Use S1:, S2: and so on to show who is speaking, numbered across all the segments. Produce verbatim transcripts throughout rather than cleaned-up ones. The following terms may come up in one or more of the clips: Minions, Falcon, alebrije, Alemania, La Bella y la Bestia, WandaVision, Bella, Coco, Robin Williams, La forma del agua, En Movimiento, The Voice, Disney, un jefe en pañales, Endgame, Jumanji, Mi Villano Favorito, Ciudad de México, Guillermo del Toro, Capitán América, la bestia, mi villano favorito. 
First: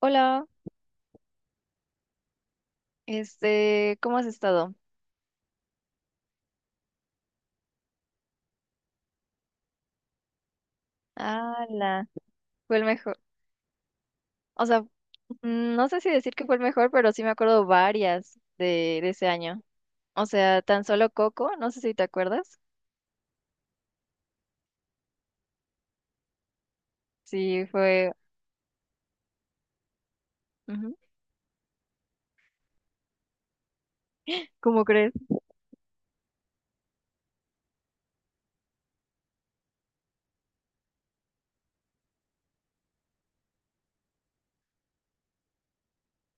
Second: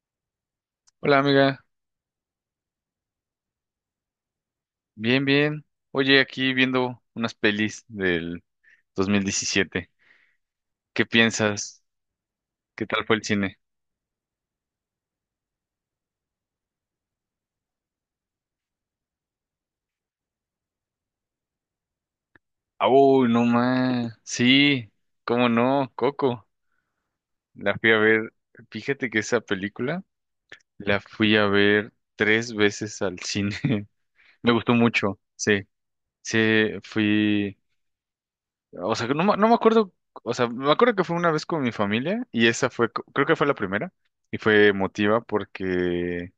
S1: Hola,
S2: Hola amiga,
S1: este, ¿cómo has estado?
S2: bien, bien. Oye, aquí viendo unas pelis del dos mil diecisiete. ¿Qué piensas?
S1: Ala, fue
S2: ¿Qué
S1: el
S2: tal fue
S1: mejor.
S2: el cine?
S1: O sea, mm, no sé si decir que fue el mejor, pero sí me acuerdo varias de, de ese año. O sea, tan solo Coco, no sé si te acuerdas.
S2: Ah, uy, no más. Sí, cómo no, Coco.
S1: Sí,
S2: La fui a
S1: fue.
S2: ver. Fíjate que esa película
S1: Ujú.
S2: la fui a ver tres veces al cine. Me gustó
S1: ¿Cómo crees?
S2: mucho. Sí, sí, fui. O sea, no, me- no me acuerdo. O sea, me acuerdo que fue una vez con mi familia y esa fue, creo que fue la primera y fue emotiva porque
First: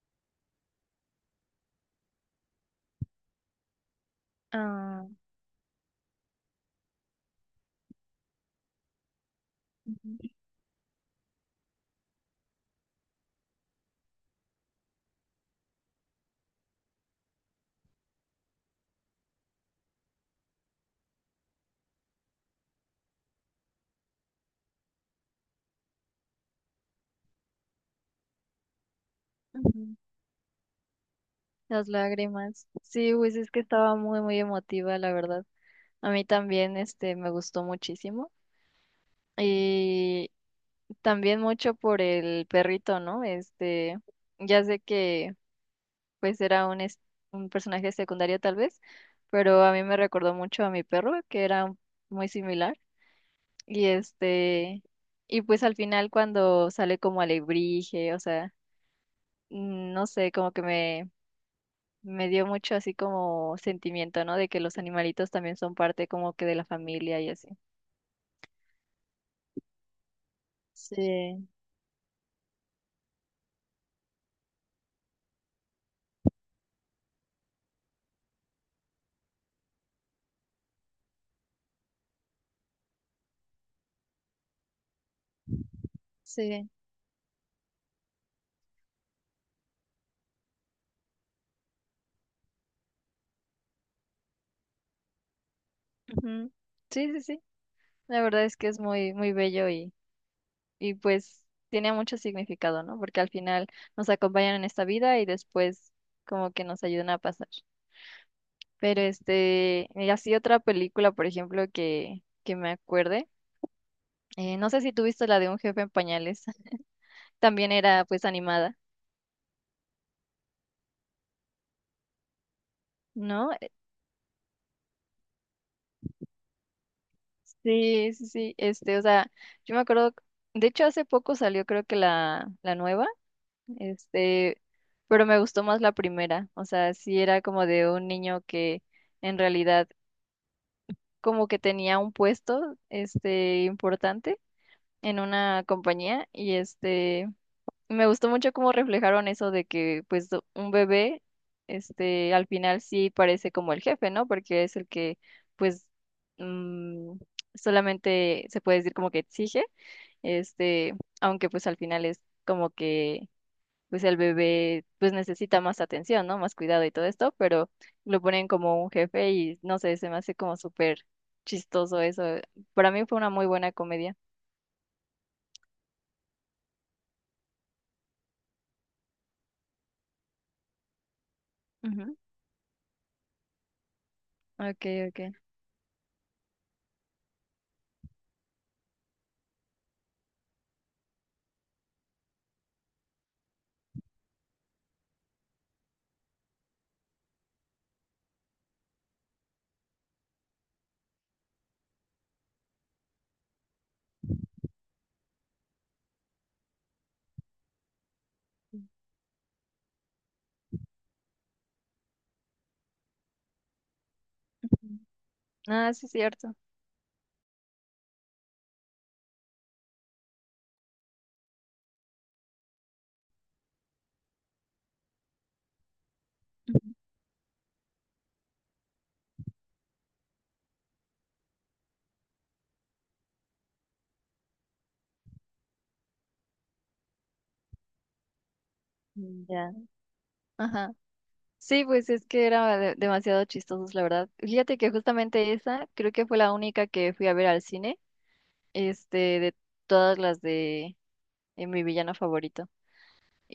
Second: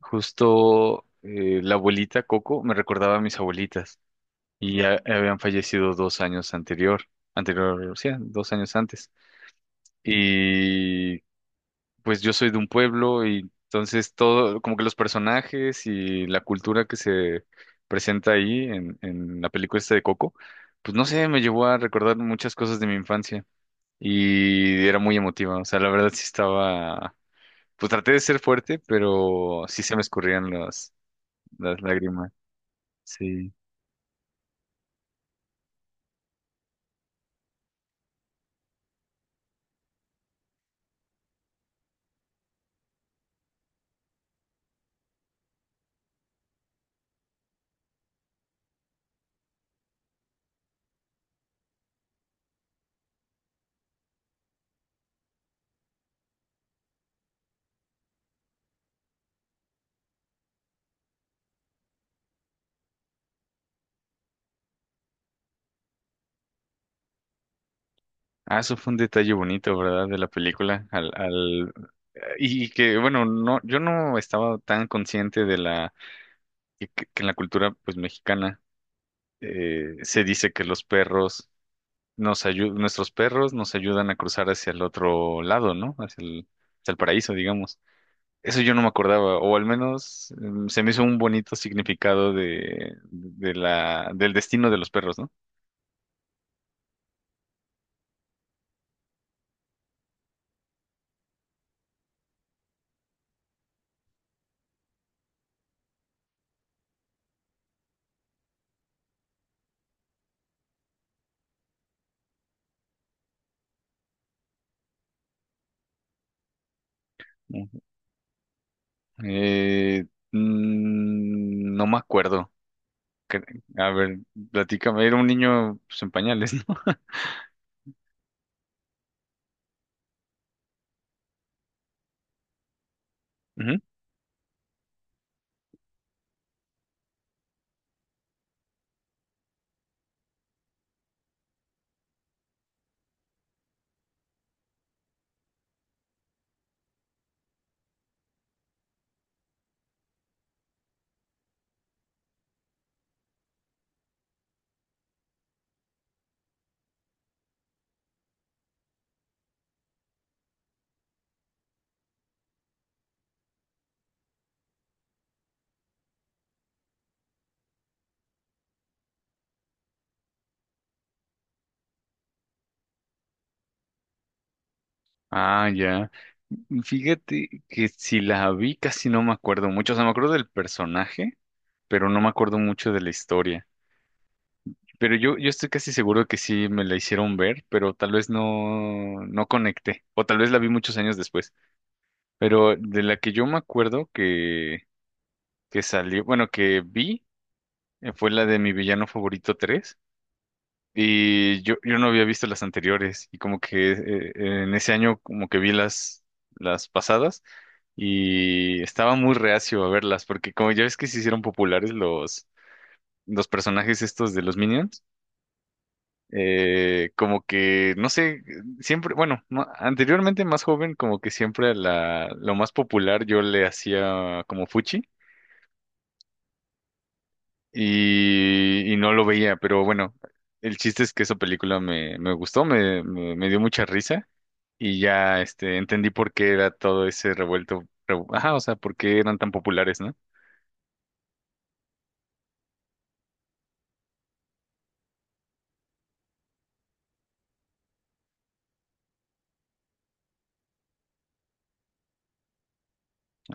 S2: Justo eh, la abuelita Coco me recordaba a mis abuelitas y ya
S1: Ah,
S2: habían fallecido dos años anterior, anterior, sí, dos años antes.
S1: ujú,
S2: Y pues yo soy de un pueblo y entonces todo, como que los personajes y la cultura que se presenta ahí en, en la película esta de Coco, pues no sé, me llevó a recordar muchas cosas de mi infancia y era muy emotiva. O sea, la verdad sí estaba, pues traté de ser fuerte, pero sí se
S1: ujú.
S2: me escurrían las las
S1: Las
S2: lágrimas.
S1: lágrimas. Sí, pues es
S2: Sí.
S1: que estaba muy, muy emotiva, la verdad. A mí también, este, me gustó muchísimo. Y también mucho por el perrito, ¿no? Este, ya sé que. Pues era un, es- un personaje secundario tal vez, pero a mí me recordó mucho a mi perro, que era un- muy similar. Y este, y pues al final cuando sale como alebrije, o sea, mm, no sé, como que me, me dio mucho así como sentimiento, ¿no? De que los animalitos también son parte como que de la familia y así.
S2: Ah, eso fue un detalle bonito, ¿verdad? De la película. Al,
S1: Sí,
S2: al... Y y que, bueno, no, yo no estaba tan consciente de la que, que en la cultura pues mexicana eh, se dice que los perros nos ayudan, nuestros perros nos ayudan a cruzar hacia el otro lado, ¿no? Hacia el,
S1: sí.
S2: hacia el paraíso, digamos. Eso yo no me acordaba, o al menos mm, se me hizo un bonito significado de, de la, del destino de los perros, ¿no?
S1: Ujú. Sí, sí, sí. La verdad es que es muy, muy bello y y pues tiene mucho significado, ¿no? Porque al final nos acompañan en esta vida y después como que nos ayudan a pasar. Pero este, y así otra película, por ejemplo, que, que me acuerde, eh, no sé si tú viste la de un jefe en pañales, también
S2: Ujú.
S1: era pues animada,
S2: Eh, mm, no me acuerdo.
S1: ¿no?
S2: cre- A ver, platícame, era un niño pues, en pañales, ¿no?
S1: Sí, sí, sí, este, o sea, yo me acuerdo, de hecho hace poco salió creo que la, la nueva,
S2: Ujú.
S1: este, pero me gustó más la primera, o sea, sí era como de un niño que en realidad como que tenía un puesto, este, importante en una compañía y este, me gustó mucho cómo reflejaron eso de que, pues, do- un bebé, este, al final sí parece como el jefe, ¿no? Porque es el que, pues, mm, solamente se puede decir como que exige, este, aunque pues al final es como que pues el bebé pues necesita más atención, ¿no? Más cuidado y todo esto, pero lo ponen como un jefe y no sé, se me hace como súper chistoso eso. Para mí fue una muy buena comedia.
S2: Ah, ya. Fíjate que si la vi casi no me acuerdo mucho, o sea, me acuerdo del personaje, pero
S1: Ujú.
S2: no me acuerdo mucho de la historia.
S1: Ok,
S2: Pero
S1: ok.
S2: yo, yo estoy casi seguro que sí me la hicieron ver, pero tal vez no, no conecté, o tal vez la vi muchos años después. Pero de la que yo me acuerdo que, que salió, bueno, que vi, eh, fue la de Mi Villano Favorito tres. Y yo, yo no había visto las anteriores y como que eh, eh, en ese año como que vi las, las pasadas y estaba muy reacio a verlas porque como ya ves que se hicieron populares los, los personajes estos de los
S1: Ujú.
S2: Minions,
S1: Ah, sí, es cierto.
S2: eh, como que no sé, siempre, bueno, ma- anteriormente más joven como que siempre a la, lo más popular yo le hacía como fuchi y, y no lo veía, pero bueno, el chiste es que esa película me, me gustó, me, me me dio mucha risa. Y ya este entendí por qué era todo ese revuelto, revu- ajá, o sea, por qué eran
S1: Ujú.
S2: tan
S1: Ya.
S2: populares, ¿no?
S1: Ajá. Sí, pues es que era de- demasiado chistosos, la verdad. Fíjate que justamente esa creo que fue la única que fui a ver al cine, este, de todas las de eh, mi villano favorito.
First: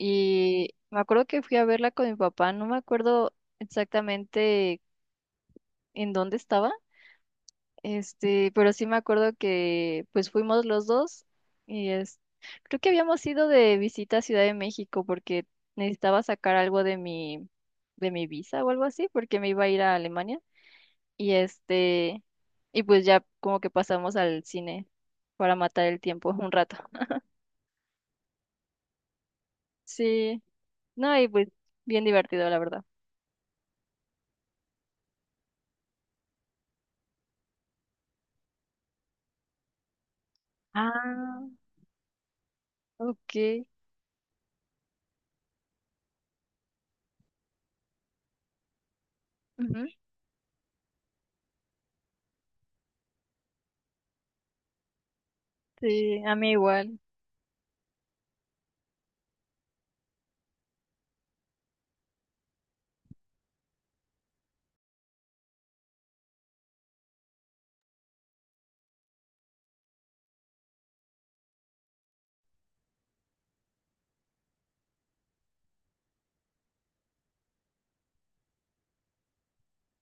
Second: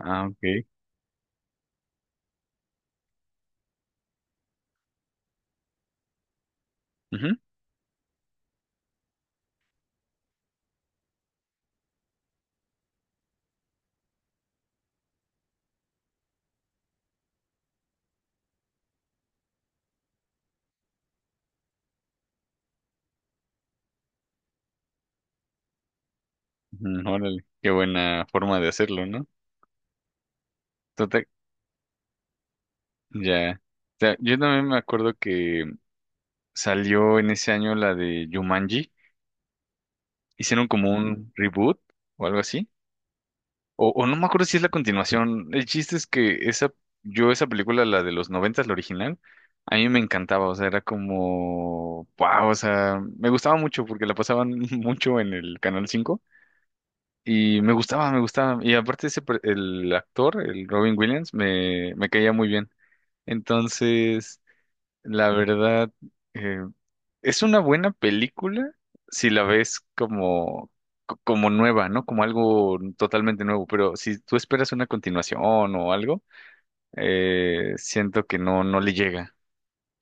S2: Ah, ok.
S1: me acuerdo que fui a verla con mi papá, no me acuerdo exactamente en dónde estaba,
S2: Ujú,
S1: este, pero sí me acuerdo que pues fuimos los dos y es, creo que habíamos ido de visita a Ciudad de México porque necesitaba sacar algo de mi, de mi visa o algo así, porque me iba a ir a Alemania y este, y pues ya como que pasamos al cine para matar el tiempo un rato.
S2: ujú, órale, qué buena forma de hacerlo, ¿no?
S1: Sí, no,
S2: Tota-
S1: y pues bien divertido, la verdad.
S2: ya. O sea, yo también me acuerdo que salió en ese año la de Jumanji, hicieron como un
S1: Ah,
S2: reboot o algo así.
S1: ok.
S2: O, o no me acuerdo si es la continuación. El chiste es que esa, yo esa película, la de los noventas, la original, a mí
S1: Ujú.
S2: me encantaba. O sea, era como, wow, o sea, me gustaba mucho porque la pasaban mucho en el Canal
S1: Sí,
S2: cinco
S1: a mí igual.
S2: y me gustaba, me gustaba. Y aparte ese, per- el actor, el Robin Williams, me, me caía muy bien. Entonces, la verdad, eh, es una buena película si la ves como, co- como nueva, ¿no? Como algo totalmente nuevo, pero si tú esperas una continuación o algo, eh, siento que no, no le llega.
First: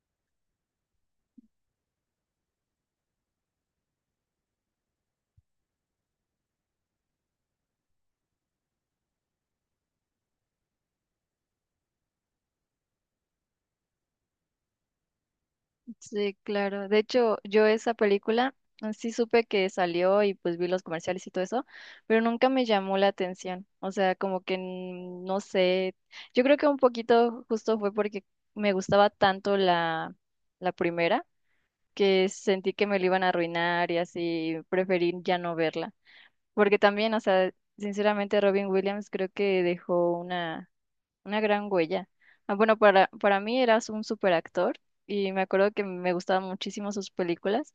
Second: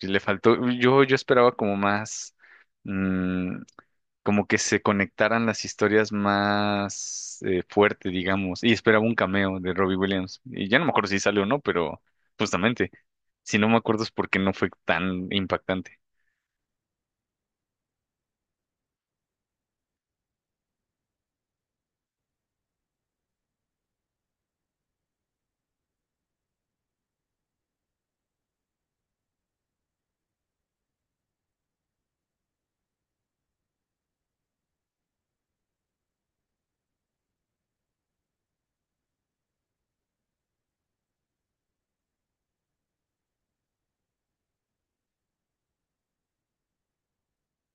S2: Sí Le faltó, yo, yo esperaba como más, mm, como que se conectaran las historias más eh, fuerte, digamos, y esperaba un cameo de Robbie Williams. Y ya no me acuerdo si salió o no, pero justamente, si no me acuerdo es porque no fue tan impactante.
S1: Sí, claro. De hecho, yo esa película eh, sí supe que salió y pues vi los comerciales y todo eso, pero nunca me llamó la atención. O sea, como que mm, no sé. Yo creo que un poquito justo fue porque me gustaba tanto la, la primera que sentí que me lo iban a arruinar y así preferí ya no verla. Porque también, o sea, sinceramente Robin Williams creo que dejó una Una gran huella. Ah, bueno, para, para mí eras un superactor y me acuerdo que me gustaban muchísimo sus películas,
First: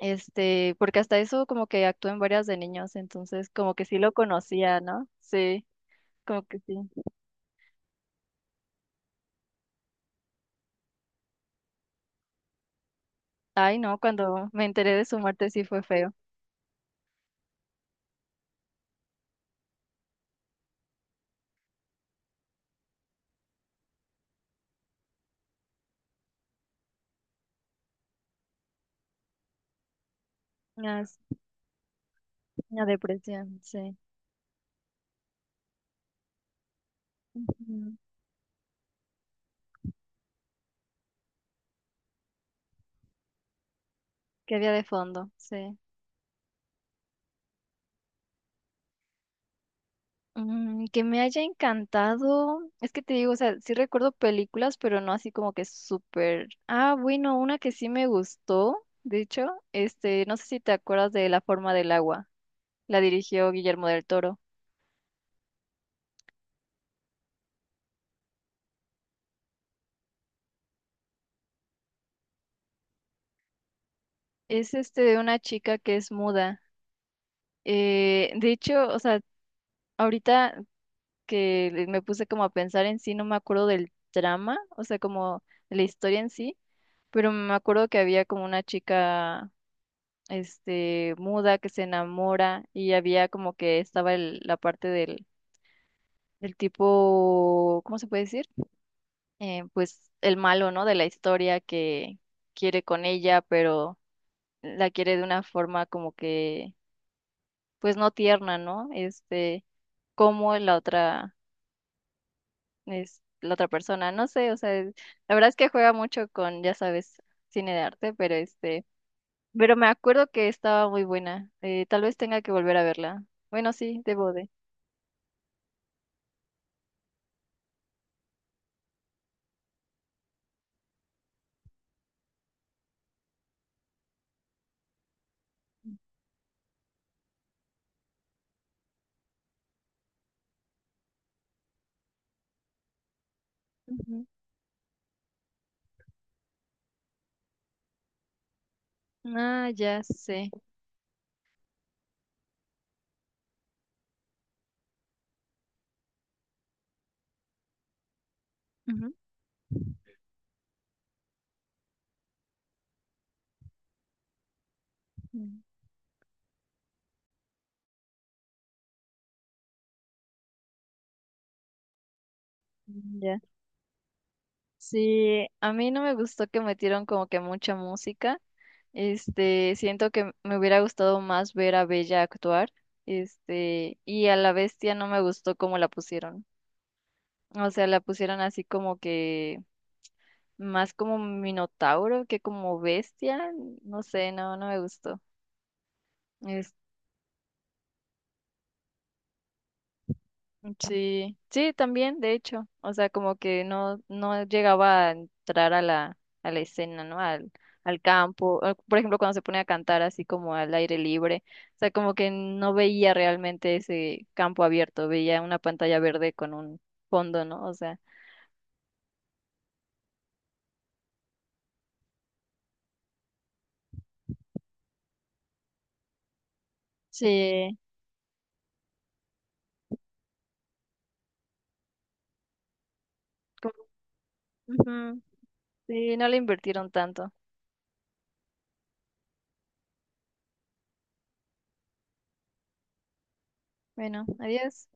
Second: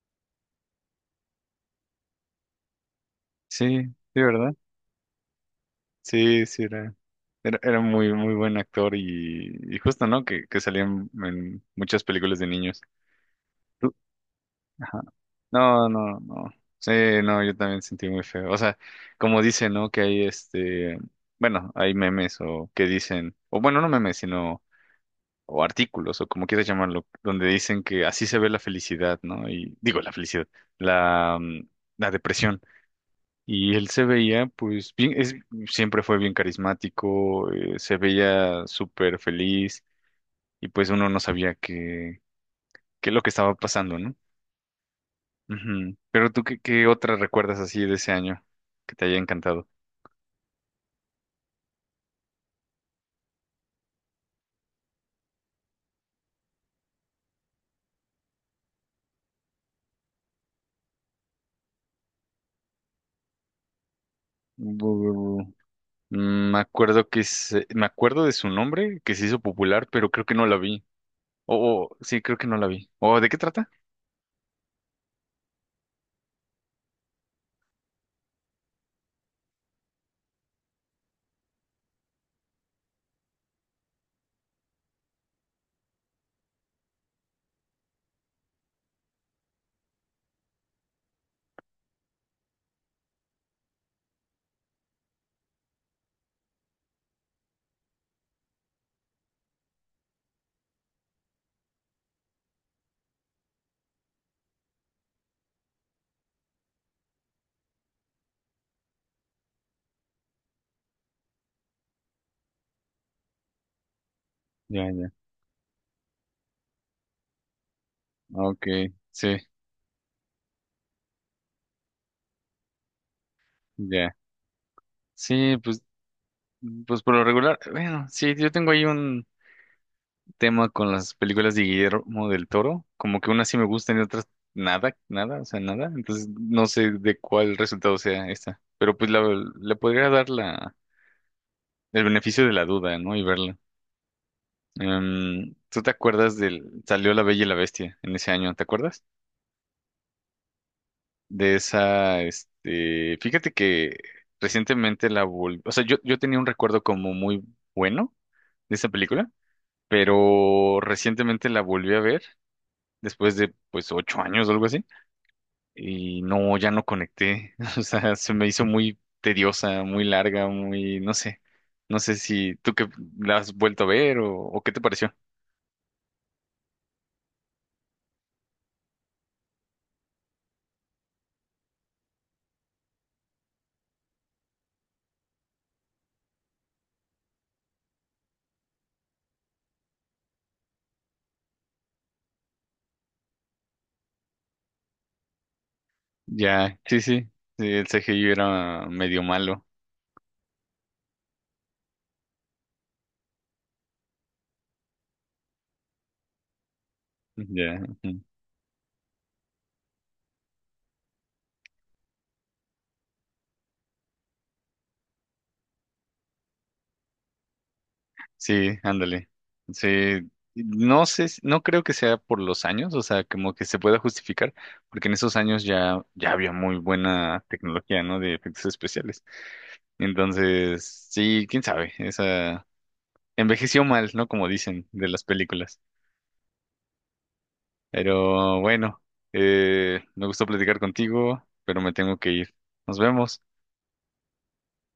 S1: este, porque hasta eso como que actuó en varias de niños, entonces como
S2: Sí,
S1: que sí lo
S2: sí, ¿verdad?
S1: conocía, ¿no? Sí, como
S2: Sí,
S1: que
S2: sí,
S1: sí.
S2: era, era, era muy, muy buen actor y, y justo, ¿no? Que, que salía en, en muchas películas de niños.
S1: Ay,
S2: Tú-
S1: no, cuando me enteré
S2: Ajá.
S1: de su muerte sí fue
S2: No,
S1: feo.
S2: no, no. Sí, no, yo también sentí muy feo. O sea, como dicen, ¿no? Que hay este, bueno, hay memes o que dicen, o bueno, no memes, sino, o artículos, o como quieras llamarlo, donde dicen que así se ve la felicidad, ¿no? Y digo, la felicidad,
S1: Una,
S2: la, mm, la depresión.
S1: una depresión,
S2: Y él
S1: sí.
S2: se veía, pues, bien, es, siempre fue bien carismático, eh,
S1: Ujú.
S2: se veía súper feliz y pues uno no sabía qué, qué es lo que estaba pasando, ¿no?
S1: Que había de fondo, sí.
S2: Ujú. Pero tú, ¿qué, qué otra recuerdas así de ese año que te haya encantado?
S1: Mm, que me haya encantado. Es que te digo, o sea, sí recuerdo películas, pero no así como que súper. Ah, bueno, una que sí me gustó, de hecho, este, no sé si te acuerdas de La forma del agua. La dirigió Guillermo del Toro.
S2: Bu- Mm, Me acuerdo que se- me acuerdo de su nombre, que se hizo popular, pero creo que no la vi. Oh, oh, sí, creo que no la vi. Oh, ¿de qué trata?
S1: Es este de una chica que es muda. Eh, de hecho, o sea, ahorita que le- me puse como a pensar en sí, no me acuerdo del drama, o sea, como de la historia en sí, pero me acuerdo que había como una chica. Este, muda que se enamora y había como que estaba el- la parte del, del tipo, ¿cómo se puede decir? Eh, pues el malo, ¿no? De la historia que quiere con ella, pero la quiere de una forma como que, pues no tierna, ¿no? Este, como la otra, es la otra persona, no sé, o sea,
S2: Ya,
S1: es-
S2: ya.
S1: la verdad es que juega mucho con, ya sabes, cine de arte, pero
S2: Ok,
S1: este,
S2: sí,
S1: pero me acuerdo que estaba muy buena, eh, tal vez tenga que volver a verla. Bueno, sí,
S2: ya.
S1: debo de.
S2: Sí, pues, pues por lo regular, bueno, sí, yo tengo ahí un tema con las películas de Guillermo del Toro, como que unas sí me gustan y otras nada, nada, o sea, nada. Entonces no sé de cuál resultado sea esta, pero pues la, le podría dar la, el beneficio de la duda, ¿no? Y verla.
S1: Ujú.
S2: Em, ¿tú te acuerdas, del, salió La Bella y la Bestia en ese año? ¿Te acuerdas?
S1: Ah, ya sé.
S2: De esa, este, fíjate que recientemente la volví, o sea, yo, yo tenía un recuerdo como muy bueno de esa
S1: Ujú.
S2: película, pero recientemente la volví a ver después de pues ocho años o algo así.
S1: Mm.
S2: Y no, ya no conecté. O sea, se me hizo muy tediosa, muy larga, muy, no sé. No sé si tú que la
S1: Ya.
S2: has vuelto a ver o, o qué te pareció.
S1: Sí, a mí no me gustó que metieron como que mucha música. Este, siento que me hubiera gustado más ver a Bella actuar. Este, y a la bestia no me gustó cómo la pusieron. O sea, la pusieron así como que más como minotauro que como bestia. No sé, no, no me gustó.
S2: Ya, sí, sí, sí, el C G I era medio malo.
S1: Sí, sí, también, de hecho, o sea, como que no, no llegaba a entrar a la, a la escena, ¿no? Al,
S2: Ya,
S1: al
S2: ujú.
S1: campo, o, por ejemplo, cuando se pone a cantar así como al aire libre, o sea, como que no veía realmente ese campo abierto, veía una pantalla verde con un fondo, ¿no? O sea,
S2: Sí, ándale. Sí, no sé, si- no creo que sea por los años, o sea, como que se pueda justificar, porque en esos años ya, ya había muy buena
S1: sí,
S2: tecnología, ¿no? De efectos especiales. Entonces, sí, quién sabe, esa. Envejeció
S1: como-
S2: mal, ¿no? Como dicen de
S1: ujú,
S2: las películas.
S1: sí, no le invirtieron tanto.
S2: Pero bueno, eh, me gustó platicar contigo, pero me tengo que ir. Nos vemos.
S1: Bueno, adiós.